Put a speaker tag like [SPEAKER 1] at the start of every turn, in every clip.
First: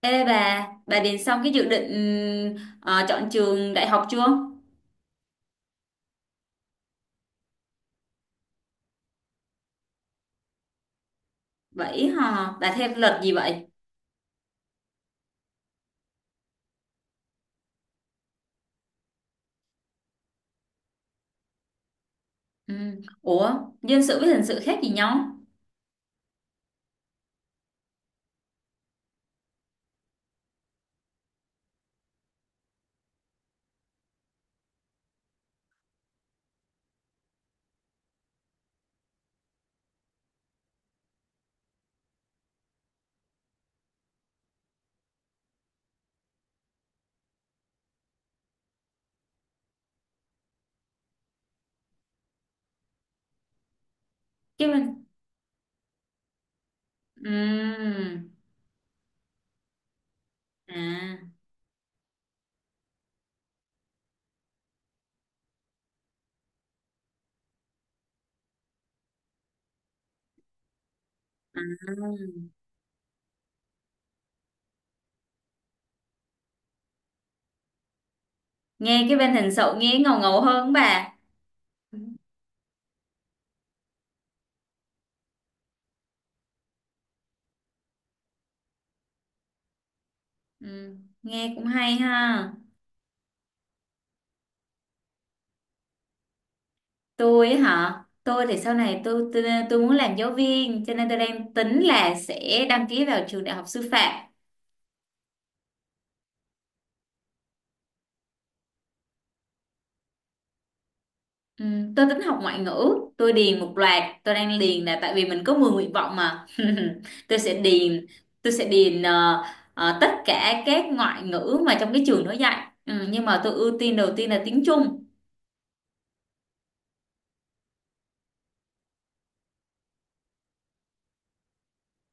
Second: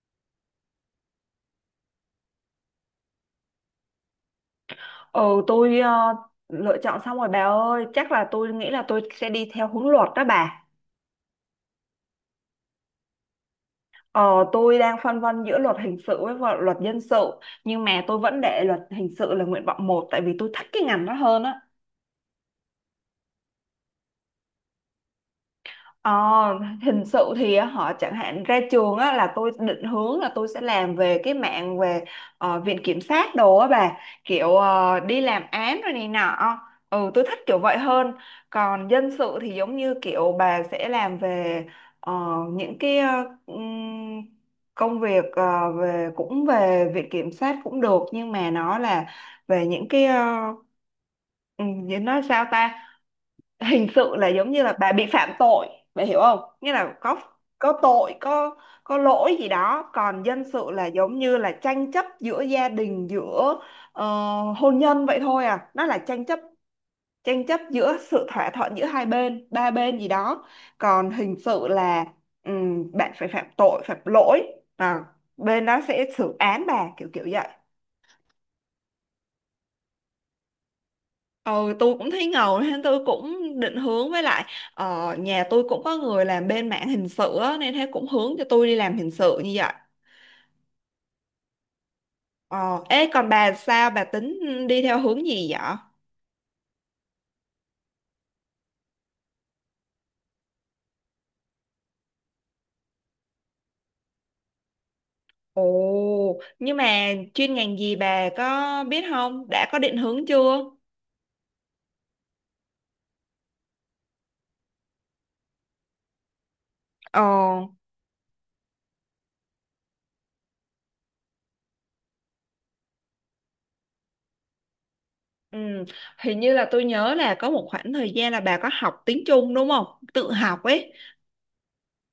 [SPEAKER 1] Ê bà điền xong cái dự định chọn trường đại học chưa?
[SPEAKER 2] Ừ, tôi ờ, Lựa chọn xong rồi bà ơi, chắc là tôi nghĩ là tôi sẽ đi theo hướng luật đó bà.
[SPEAKER 1] Vậy hả? Bà theo luật gì vậy?
[SPEAKER 2] Ờ, tôi đang phân vân giữa luật hình sự với luật dân sự, nhưng mà tôi vẫn để luật hình sự là nguyện vọng 1 tại vì tôi thích cái ngành đó hơn á.
[SPEAKER 1] Ừ. Ủa, dân sự với hình sự khác gì nhau?
[SPEAKER 2] Ờ, Hình sự thì họ chẳng hạn ra trường á, là tôi định hướng là tôi sẽ làm về cái mạng về viện kiểm sát đồ á bà, kiểu đi làm án rồi này nọ. Ừ, tôi thích kiểu vậy hơn. Còn dân sự thì giống như kiểu bà sẽ làm về ờ, những cái ừm, công việc về, cũng về viện kiểm sát cũng được nhưng mà nó là về những cái nói sao ta. Hình sự là giống như
[SPEAKER 1] Cái
[SPEAKER 2] là bà bị
[SPEAKER 1] bên...
[SPEAKER 2] phạm tội, bà hiểu không, nghĩa là có tội,
[SPEAKER 1] ừm,
[SPEAKER 2] có lỗi gì đó. Còn dân sự là
[SPEAKER 1] À,
[SPEAKER 2] giống như là tranh chấp giữa gia đình, giữa ờ, hôn nhân vậy thôi à, nó là tranh chấp, giữa sự thỏa thuận giữa hai bên ba bên gì đó. Còn hình sự
[SPEAKER 1] à.
[SPEAKER 2] là bạn phải phạm tội phạm lỗi, à, bên đó sẽ xử án bà, kiểu kiểu vậy.
[SPEAKER 1] Nghe cái bên hình sự nghe ngầu ngầu hơn bà.
[SPEAKER 2] Ừ, tôi cũng thấy ngầu nên tôi cũng định hướng, với lại nhà tôi cũng có người làm bên mảng hình sự á, nên thế cũng hướng cho tôi đi làm hình sự như vậy.
[SPEAKER 1] Ừ. Nghe cũng hay ha.
[SPEAKER 2] Ờ, ê còn bà sao, bà tính đi theo hướng gì vậy?
[SPEAKER 1] Tôi ấy hả? Tôi thì sau này tôi muốn làm giáo viên, cho nên tôi đang tính là sẽ đăng ký vào trường đại học sư phạm.
[SPEAKER 2] Ồ, nhưng mà chuyên ngành gì bà có biết không? Đã có định hướng chưa?
[SPEAKER 1] Ừ, tôi tính học ngoại ngữ, tôi điền một loạt, tôi đang điền là tại vì mình có 10 nguyện vọng mà.
[SPEAKER 2] Ờ,
[SPEAKER 1] Tôi sẽ điền, tôi sẽ điền tất cả các ngoại ngữ mà trong cái trường nó dạy. Ừ, nhưng mà tôi ưu tiên đầu tiên là tiếng Trung.
[SPEAKER 2] ừ, hình như là tôi nhớ là có một khoảng thời gian là bà có học tiếng Trung đúng không? Tự học ấy.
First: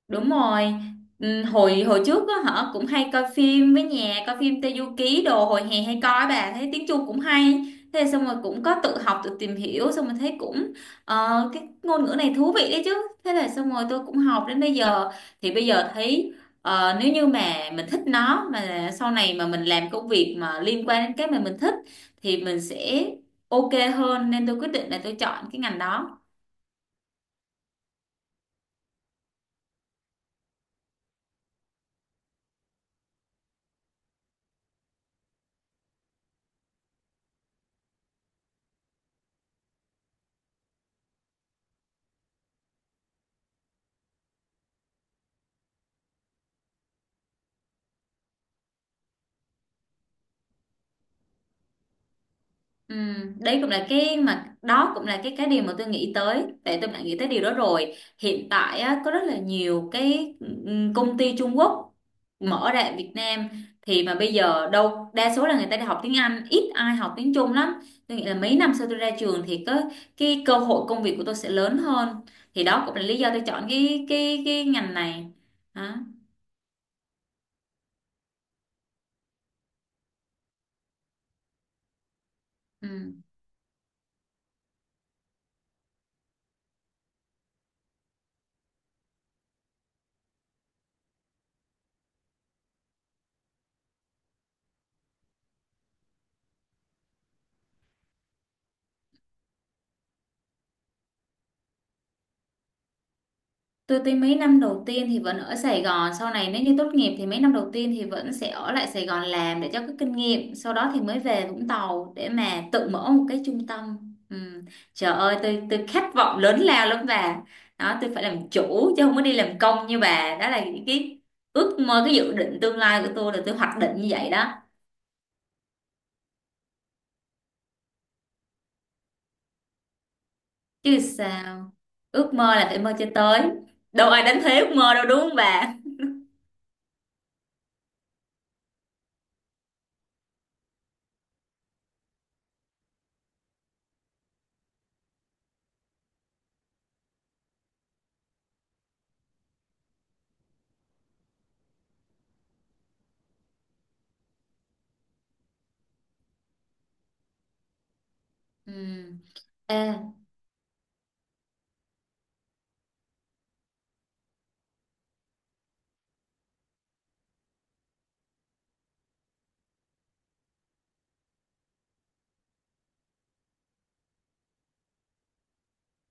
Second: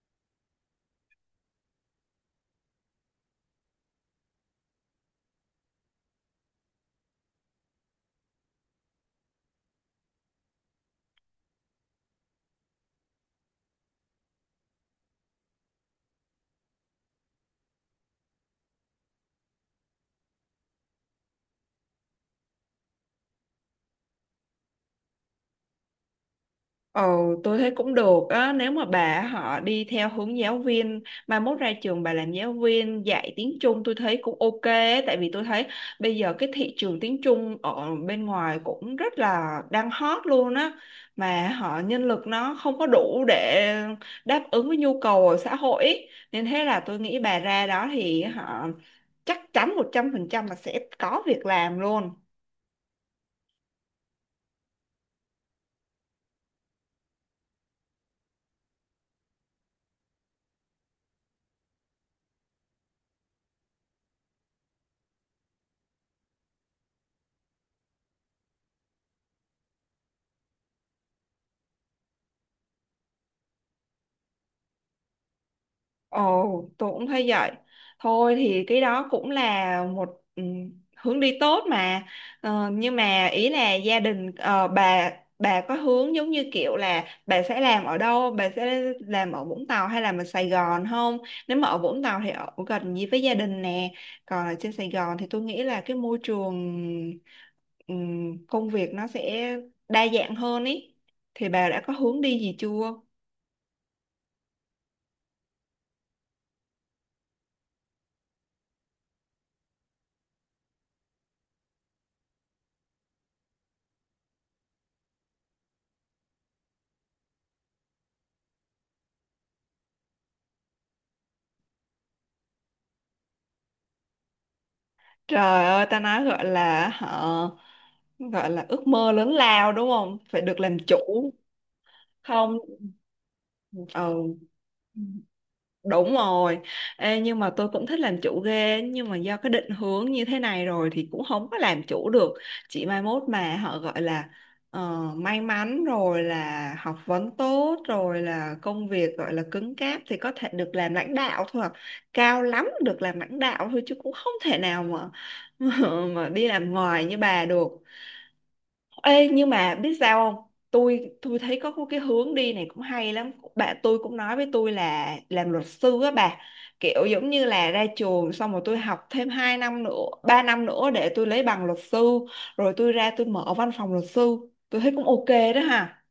[SPEAKER 1] Đúng rồi. Ừ, hồi hồi trước á hả cũng hay coi phim, với nhà coi phim Teyuki đồ hồi hè hay coi, bà thấy tiếng Trung cũng hay, thế xong rồi cũng có tự học tự tìm hiểu, xong rồi thấy cũng cái ngôn ngữ này thú vị đấy chứ. Thế là xong rồi tôi cũng học đến bây giờ, thì bây giờ thấy nếu như mà mình thích nó, mà sau này mà mình làm công việc mà liên quan đến cái mà mình thích, thì mình sẽ ok hơn, nên tôi quyết định là tôi chọn cái ngành đó.
[SPEAKER 2] Ồ, tôi thấy cũng được á, nếu mà bà họ đi theo hướng giáo viên, mai mốt ra trường bà làm giáo viên dạy tiếng Trung tôi thấy cũng ok á, tại vì tôi thấy bây giờ cái thị trường tiếng Trung ở bên ngoài cũng rất là đang hot luôn á, mà họ nhân lực nó không có đủ để đáp ứng với nhu cầu ở xã hội ý. Nên thế là tôi nghĩ bà ra đó thì họ chắc chắn 100% là sẽ có việc làm luôn.
[SPEAKER 1] Ừ, đấy cũng là cái mà đó cũng là cái điều mà tôi nghĩ tới, tại tôi đã nghĩ tới điều đó rồi. Hiện tại á, có rất là nhiều cái công ty Trung Quốc mở ra ở Việt Nam, thì mà bây giờ đâu đa số là người ta đi học tiếng Anh, ít ai học tiếng Trung lắm. Tôi nghĩ là mấy năm sau tôi ra trường thì có cái cơ hội công việc của tôi sẽ lớn hơn, thì đó cũng là lý do tôi chọn cái ngành này đó.
[SPEAKER 2] Ồ, tôi cũng thấy vậy. Thôi thì cái đó cũng là một hướng đi tốt mà. Nhưng
[SPEAKER 1] Ừ.
[SPEAKER 2] mà ý là gia đình bà có hướng giống như kiểu là bà sẽ làm ở đâu, bà sẽ làm ở Vũng Tàu hay là ở Sài Gòn không? Nếu mà ở Vũng Tàu thì ở gần gì với gia đình nè. Còn ở trên Sài Gòn thì tôi nghĩ là cái môi trường công việc nó sẽ đa dạng hơn ý. Thì bà đã có hướng đi gì chưa?
[SPEAKER 1] Tôi thấy mấy năm đầu tiên thì vẫn ở Sài Gòn, sau này nếu như tốt nghiệp thì mấy năm đầu tiên thì vẫn sẽ ở lại Sài Gòn làm để cho có kinh nghiệm, sau đó thì mới về Vũng Tàu để mà tự mở một cái trung tâm. Ừ. Trời ơi, tôi khát vọng lớn lao lắm bà. Đó, tôi phải làm chủ chứ không có đi làm công như bà. Đó là những cái ước mơ, cái dự định tương lai của tôi, là tôi hoạch định như vậy đó.
[SPEAKER 2] Trời ơi, ta nói, gọi là hả, gọi là ước mơ lớn lao đúng không, phải được làm
[SPEAKER 1] Chứ
[SPEAKER 2] chủ.
[SPEAKER 1] sao, ước mơ
[SPEAKER 2] Không
[SPEAKER 1] là phải mơ cho tới. Đâu
[SPEAKER 2] ờ
[SPEAKER 1] ai đánh thuế ước mơ đâu đúng không bà?
[SPEAKER 2] Đúng rồi. Ê, nhưng mà tôi cũng thích làm chủ ghê nhưng mà do cái định hướng như thế này rồi thì cũng không có làm chủ được. Chỉ mai mốt mà họ gọi là may mắn rồi, là học vấn tốt rồi, là công việc gọi là cứng cáp thì có thể được làm lãnh đạo thôi à. Cao lắm được làm lãnh đạo thôi chứ cũng không thể nào mà mà đi làm ngoài như bà được.
[SPEAKER 1] Ừ.
[SPEAKER 2] Ê, nhưng mà
[SPEAKER 1] Ê,
[SPEAKER 2] biết sao không? Tôi thấy có cái hướng đi này cũng hay lắm, bạn tôi cũng nói với tôi là làm luật sư á bà, kiểu giống như là ra trường xong rồi tôi học thêm 2 năm nữa 3 năm nữa để tôi lấy bằng luật sư rồi tôi ra tôi mở văn phòng luật sư, tôi thấy cũng ok đó ha.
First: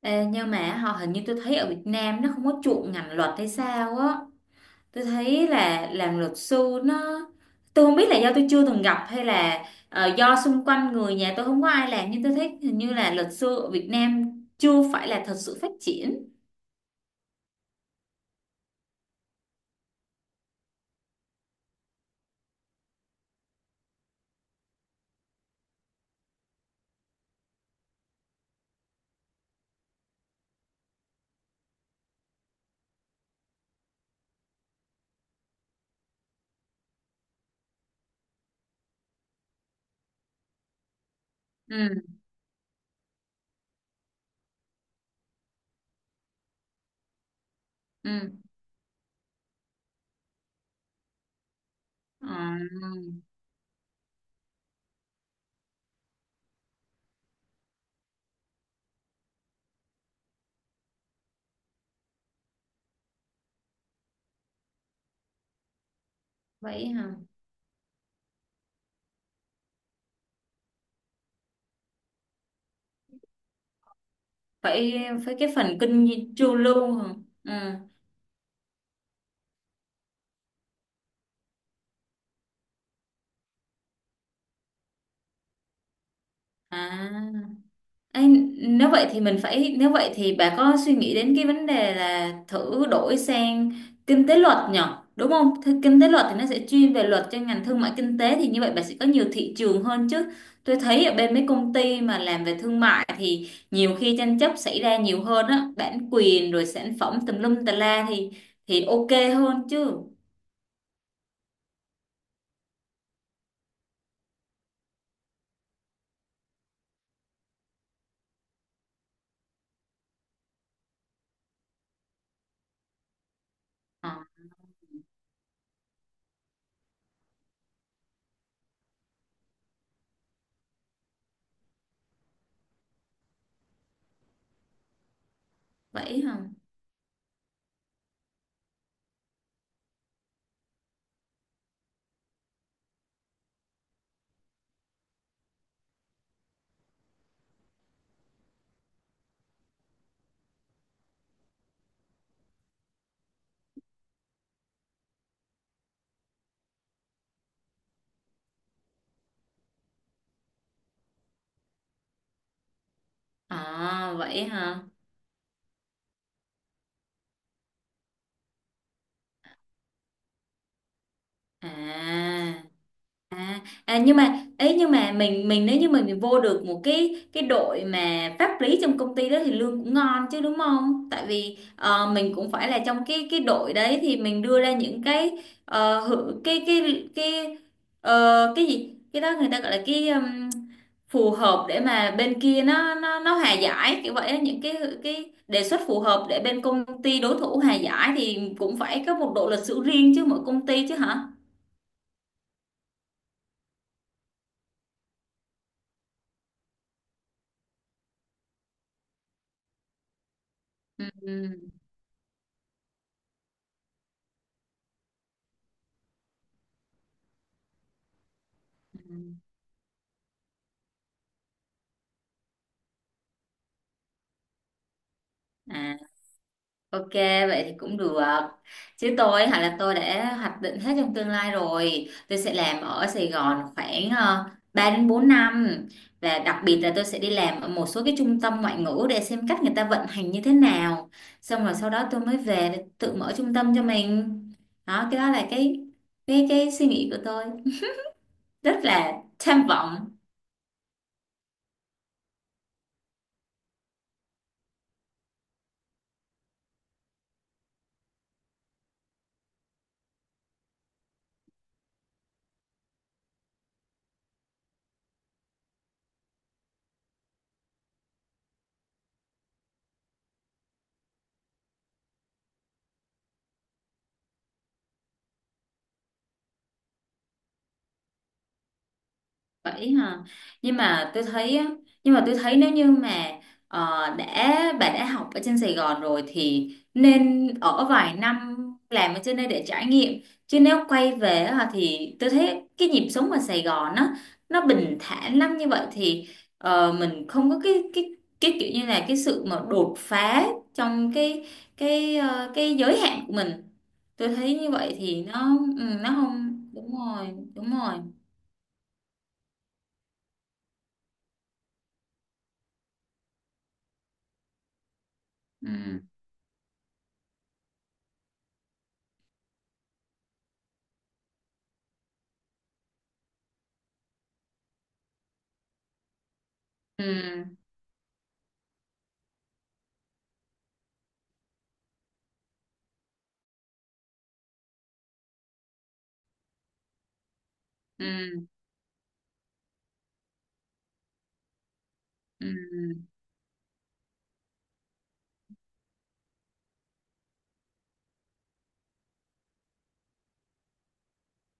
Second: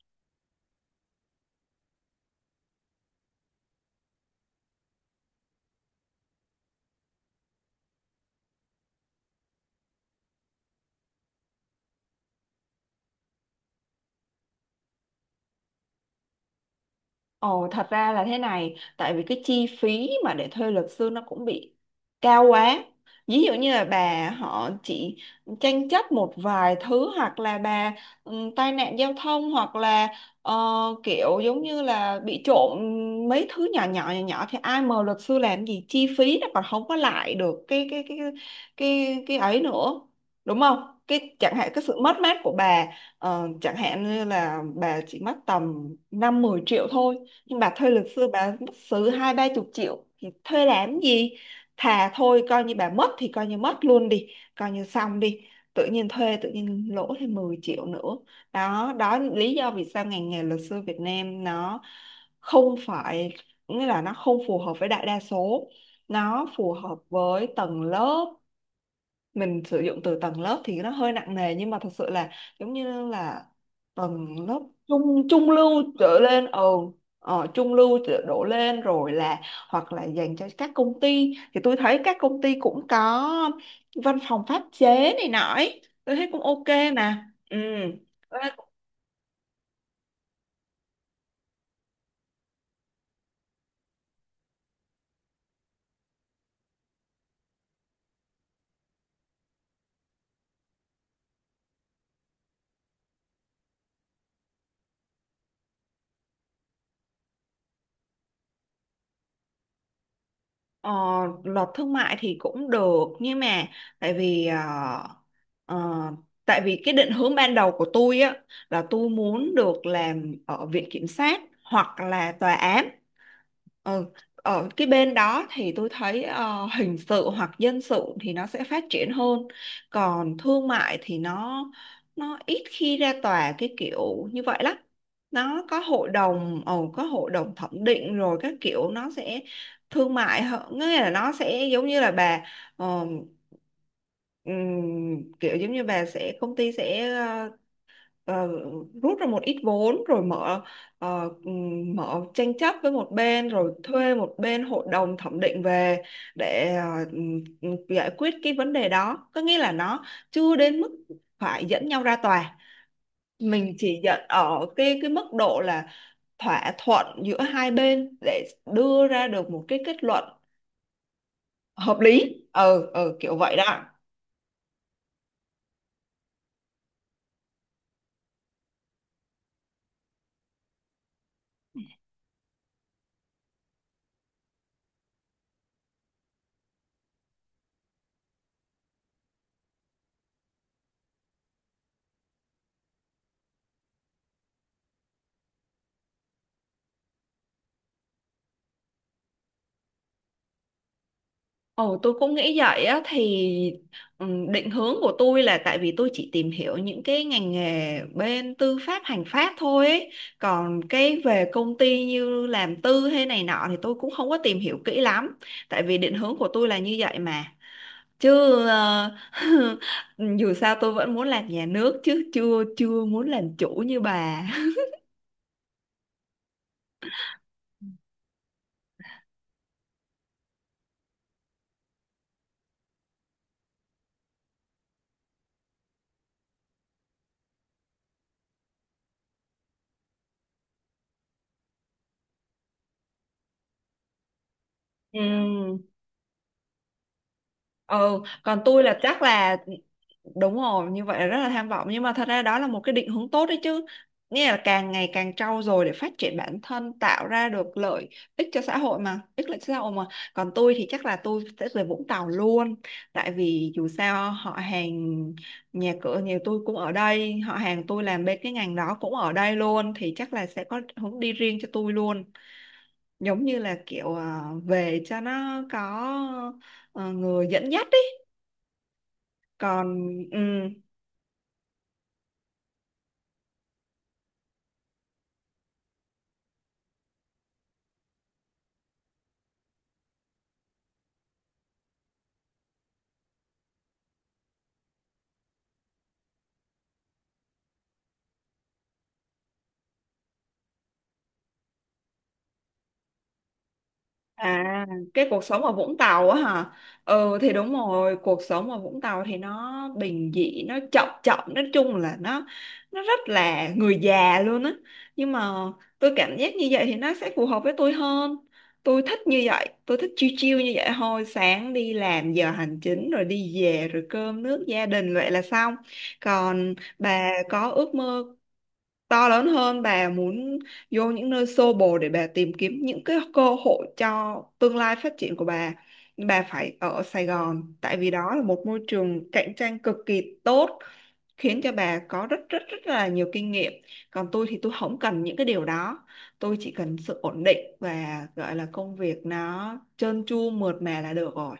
[SPEAKER 1] Ê, nhưng mà họ hình như tôi thấy ở Việt Nam nó không có chuộng ngành luật hay sao á, tôi thấy là làm luật sư nó, tôi không biết là do tôi chưa từng gặp hay là do xung quanh người nhà tôi không có ai làm, nhưng tôi thấy hình như là luật sư ở Việt Nam chưa phải là thật sự phát triển.
[SPEAKER 2] Ồ, thật ra là thế này, tại vì cái chi phí mà để thuê luật sư nó cũng bị cao quá. Ví dụ như là bà họ chỉ tranh chấp một vài thứ hoặc là bà tai nạn giao thông hoặc là ờ, kiểu giống như là bị trộm mấy thứ nhỏ nhỏ nhỏ nhỏ thì ai mời luật sư làm gì, chi phí nó còn không có lại được cái ấy nữa. Đúng không? Cái chẳng hạn cái sự
[SPEAKER 1] Ừ,
[SPEAKER 2] mất mát của bà chẳng hạn như là bà chỉ mất tầm 5-10 triệu thôi, nhưng bà thuê luật
[SPEAKER 1] ừ.
[SPEAKER 2] sư bà mất xứ 20-30 triệu thì thuê làm gì, thà thôi
[SPEAKER 1] Ờ,
[SPEAKER 2] coi như bà mất thì coi như mất luôn đi, coi như xong đi, tự nhiên thuê tự nhiên lỗ thêm 10 triệu nữa. Đó đó là lý do vì sao ngành nghề luật sư Việt Nam nó không phải, nghĩa là nó không phù hợp với đại đa số, nó phù
[SPEAKER 1] vậy
[SPEAKER 2] hợp
[SPEAKER 1] hả,
[SPEAKER 2] với tầng lớp, mình sử dụng từ tầng lớp thì nó hơi nặng nề nhưng mà thật sự là giống như là tầng lớp
[SPEAKER 1] phải
[SPEAKER 2] trung
[SPEAKER 1] phải, cái
[SPEAKER 2] trung
[SPEAKER 1] phần
[SPEAKER 2] lưu
[SPEAKER 1] kinh
[SPEAKER 2] trở
[SPEAKER 1] nghiệm
[SPEAKER 2] lên.
[SPEAKER 1] chu
[SPEAKER 2] Ừ,
[SPEAKER 1] lưu hả? Ừ,
[SPEAKER 2] trung lưu đổ lên rồi, là hoặc là dành cho các công ty thì tôi thấy các công ty cũng có văn phòng pháp chế này nọ ấy. Tôi thấy cũng ok
[SPEAKER 1] à.
[SPEAKER 2] mà ừ.
[SPEAKER 1] Ê,
[SPEAKER 2] Tôi thấy cũng-
[SPEAKER 1] nếu vậy thì bà có suy nghĩ đến cái vấn đề là thử đổi sang kinh tế luật nhở, đúng không? Thế kinh tế luật thì nó sẽ chuyên về luật cho ngành thương mại kinh tế, thì như vậy bà sẽ có nhiều thị trường hơn chứ. Tôi thấy ở bên mấy công ty mà làm về thương mại thì nhiều khi tranh chấp xảy ra nhiều hơn á, bản quyền rồi sản phẩm tùm lum tà la, thì ok hơn chứ.
[SPEAKER 2] ờ, luật thương mại thì cũng được nhưng mà tại vì ờ, tại vì cái định hướng ban đầu của tôi á là tôi muốn được làm ở viện kiểm sát hoặc là tòa án. Ừ.
[SPEAKER 1] Ờ,
[SPEAKER 2] Ở cái bên đó thì tôi thấy hình sự hoặc dân sự thì nó sẽ phát triển hơn, còn thương mại thì nó ít khi ra tòa cái kiểu như vậy lắm. Nó có hội
[SPEAKER 1] vậy hả.
[SPEAKER 2] đồng có hội đồng thẩm định rồi các kiểu, nó sẽ thương mại hơn, nghĩa là nó sẽ giống như là bà ờ, kiểu giống như bà sẽ, công ty sẽ ờ, rút ra một ít vốn rồi mở mở tranh chấp với một bên rồi thuê một bên hội đồng thẩm định về để giải quyết cái vấn đề đó, có nghĩa là nó chưa đến mức phải dẫn nhau ra tòa, mình chỉ
[SPEAKER 1] À,
[SPEAKER 2] dẫn
[SPEAKER 1] vậy
[SPEAKER 2] ở
[SPEAKER 1] hả.
[SPEAKER 2] cái mức độ là thỏa thuận giữa hai bên để đưa ra được một cái kết luận hợp lý.
[SPEAKER 1] À,
[SPEAKER 2] Ừ ừ kiểu vậy
[SPEAKER 1] À,
[SPEAKER 2] đó.
[SPEAKER 1] à, nhưng mà ấy, nhưng mà mình nếu như mình vô được một cái đội mà pháp lý trong công ty đó thì lương cũng ngon chứ, đúng không? Tại vì mình cũng phải là trong cái đội đấy thì mình đưa ra những cái ờ, hự- cái ờ, cái gì, cái đó người ta gọi là cái phù hợp để mà bên kia nó hòa giải kiểu vậy á, những cái đề xuất phù hợp để bên công ty đối thủ hòa giải, thì cũng phải có một bộ luật sư riêng chứ, mỗi công ty chứ hả?
[SPEAKER 2] Ồ, tôi cũng nghĩ vậy á thì định hướng của tôi là tại vì tôi chỉ tìm hiểu những cái ngành nghề bên tư pháp hành pháp thôi ấy. Còn cái về công ty như làm tư hay này nọ thì tôi cũng không có tìm hiểu kỹ lắm, tại vì định hướng của tôi là như vậy mà chứ
[SPEAKER 1] Ừ.
[SPEAKER 2] ờ, dù sao tôi vẫn muốn làm nhà nước chứ chưa chưa muốn làm chủ như bà.
[SPEAKER 1] À, ok, vậy thì cũng được. Chứ tôi hả, là tôi đã hoạch định hết trong tương lai rồi. Tôi sẽ làm ở Sài Gòn khoảng 3 đến 4 năm. Và đặc biệt là tôi sẽ đi làm ở một số cái trung tâm ngoại ngữ để xem cách người ta vận hành như thế nào. Xong rồi sau đó tôi mới về để tự mở trung tâm cho mình. Đó, cái đó là
[SPEAKER 2] Ừ.
[SPEAKER 1] cái suy nghĩ của tôi.
[SPEAKER 2] ừ Còn
[SPEAKER 1] Rất
[SPEAKER 2] tôi là
[SPEAKER 1] là
[SPEAKER 2] chắc là
[SPEAKER 1] tham vọng.
[SPEAKER 2] đúng rồi, như vậy là rất là tham vọng nhưng mà thật ra đó là một cái định hướng tốt đấy chứ, nghĩa là càng ngày càng trau dồi để phát triển bản thân, tạo ra được lợi ích cho xã hội mà, ích lợi cho xã hội mà. Còn tôi thì chắc là tôi sẽ về Vũng Tàu luôn, tại vì dù sao họ hàng nhà cửa nhà tôi cũng ở đây, họ hàng tôi làm bên cái ngành đó cũng ở đây luôn thì chắc là sẽ có hướng đi riêng cho tôi luôn, giống như là kiểu à, về cho nó có người dẫn dắt.
[SPEAKER 1] Vậy
[SPEAKER 2] Còn
[SPEAKER 1] hả? Nhưng mà tôi thấy á, nhưng mà tôi thấy nếu như mà ờ, đã bà đã học ở trên Sài Gòn rồi thì nên ở vài năm làm ở trên đây để trải nghiệm. Chứ nếu quay về á, thì tôi thấy cái nhịp sống ở Sài Gòn á, nó bình thản lắm, như vậy thì mình không có cái kiểu như là cái sự mà đột phá trong cái giới hạn của mình. Tôi thấy như
[SPEAKER 2] à
[SPEAKER 1] vậy thì
[SPEAKER 2] cái
[SPEAKER 1] nó
[SPEAKER 2] cuộc sống ở Vũng
[SPEAKER 1] nó
[SPEAKER 2] Tàu á hả,
[SPEAKER 1] không, đúng rồi,
[SPEAKER 2] ừ thì
[SPEAKER 1] đúng
[SPEAKER 2] đúng
[SPEAKER 1] rồi.
[SPEAKER 2] rồi, cuộc sống ở Vũng Tàu thì nó bình dị, nó chậm chậm, nói chung là nó rất là người già luôn á. Nhưng mà
[SPEAKER 1] Ừ.
[SPEAKER 2] tôi cảm giác như vậy thì nó sẽ phù hợp với tôi hơn, tôi thích như vậy, tôi thích chill chill như vậy thôi, sáng đi làm giờ hành chính rồi đi về rồi cơm nước gia đình vậy là xong. Còn bà
[SPEAKER 1] Ừ.
[SPEAKER 2] có ước mơ to lớn hơn, bà muốn vô những nơi xô bồ để bà tìm kiếm những cái cơ hội cho tương lai phát triển của bà. Nhưng bà phải ở Sài Gòn tại vì đó là
[SPEAKER 1] Ừ,
[SPEAKER 2] một môi trường cạnh tranh cực kỳ tốt, khiến cho bà có rất
[SPEAKER 1] ừ.
[SPEAKER 2] rất rất là nhiều kinh nghiệm. Còn tôi thì tôi không cần những cái điều đó, tôi chỉ cần sự ổn định và gọi là công việc nó trơn tru mượt mà là được rồi.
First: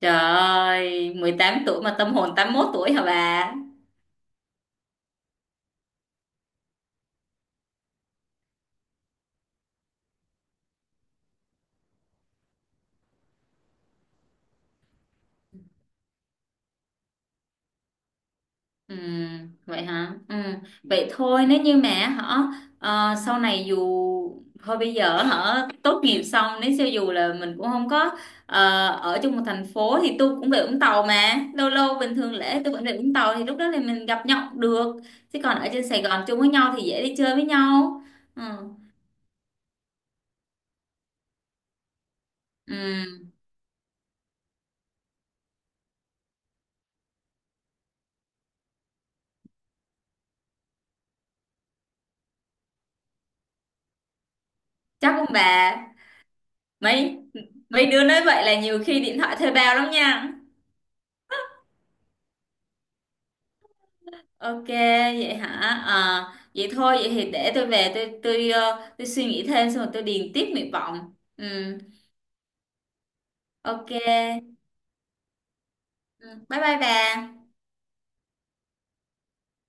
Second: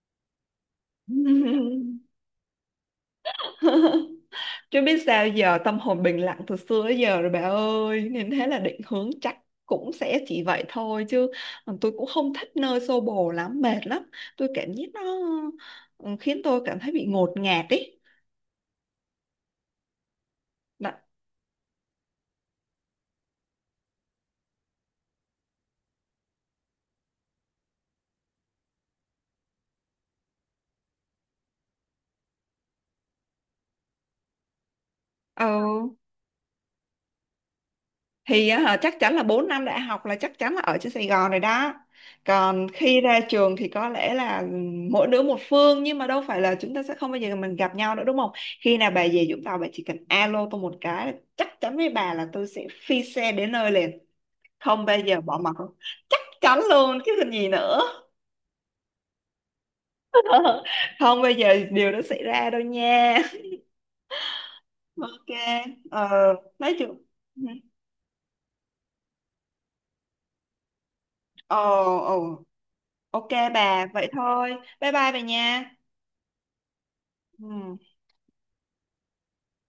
[SPEAKER 1] Trời ơi, 18 tuổi mà tâm hồn 81 tuổi hả bà?
[SPEAKER 2] Chứ biết sao giờ, tâm hồn bình lặng từ xưa tới giờ rồi bà ơi. Nên thế là định hướng chắc cũng sẽ chỉ vậy thôi. Chứ còn tôi cũng không thích nơi xô bồ lắm, mệt lắm. Tôi cảm giác nó khiến tôi cảm thấy bị ngột ngạt ý.
[SPEAKER 1] Ừ, vậy hả? Ừ.
[SPEAKER 2] Đó.
[SPEAKER 1] Vậy thôi, nếu như mà họ ờ, sau này dù thôi bây giờ họ tốt nghiệp xong, nếu cho dù là mình cũng không có ở chung một thành phố thì tôi cũng về Vũng Tàu mà, lâu lâu bình thường lễ tôi vẫn về Vũng Tàu, thì lúc đó thì mình gặp nhau cũng được, chứ còn ở trên
[SPEAKER 2] Ừ,
[SPEAKER 1] Sài Gòn chung với nhau thì dễ đi chơi với nhau. Ừ.
[SPEAKER 2] thì á chắc chắn là 4 năm đại học là chắc chắn là ở trên Sài Gòn rồi đó. Còn khi ra
[SPEAKER 1] Ừ.
[SPEAKER 2] trường thì có lẽ là mỗi đứa một phương, nhưng mà đâu phải là chúng ta sẽ không bao giờ mình gặp nhau nữa đúng không. Khi nào bà về Vũng Tàu bà chỉ cần alo tôi một cái là chắc chắn với bà là tôi sẽ phi xe đến nơi liền, không bao
[SPEAKER 1] Chắc
[SPEAKER 2] giờ
[SPEAKER 1] không
[SPEAKER 2] bỏ mặc.
[SPEAKER 1] bà?
[SPEAKER 2] Chắc chắn luôn chứ
[SPEAKER 1] mấy
[SPEAKER 2] còn gì nữa.
[SPEAKER 1] mấy đứa nói vậy là nhiều khi điện thoại thuê bao lắm nha.
[SPEAKER 2] Không bao giờ điều đó xảy ra đâu nha.
[SPEAKER 1] Ok.
[SPEAKER 2] Ok.
[SPEAKER 1] Vậy hả? À,
[SPEAKER 2] ờ,
[SPEAKER 1] vậy
[SPEAKER 2] nói
[SPEAKER 1] thôi,
[SPEAKER 2] chung,
[SPEAKER 1] vậy thì
[SPEAKER 2] ừ.
[SPEAKER 1] để tôi về tôi tôi suy nghĩ thêm, xong rồi tôi điền tiếp nguyện vọng. Ừ.
[SPEAKER 2] Ồ. Ồ. Ok bà, vậy thôi.
[SPEAKER 1] Ok.
[SPEAKER 2] Bye bye bà nha.
[SPEAKER 1] Ừ, bye bye bà.
[SPEAKER 2] Ừ.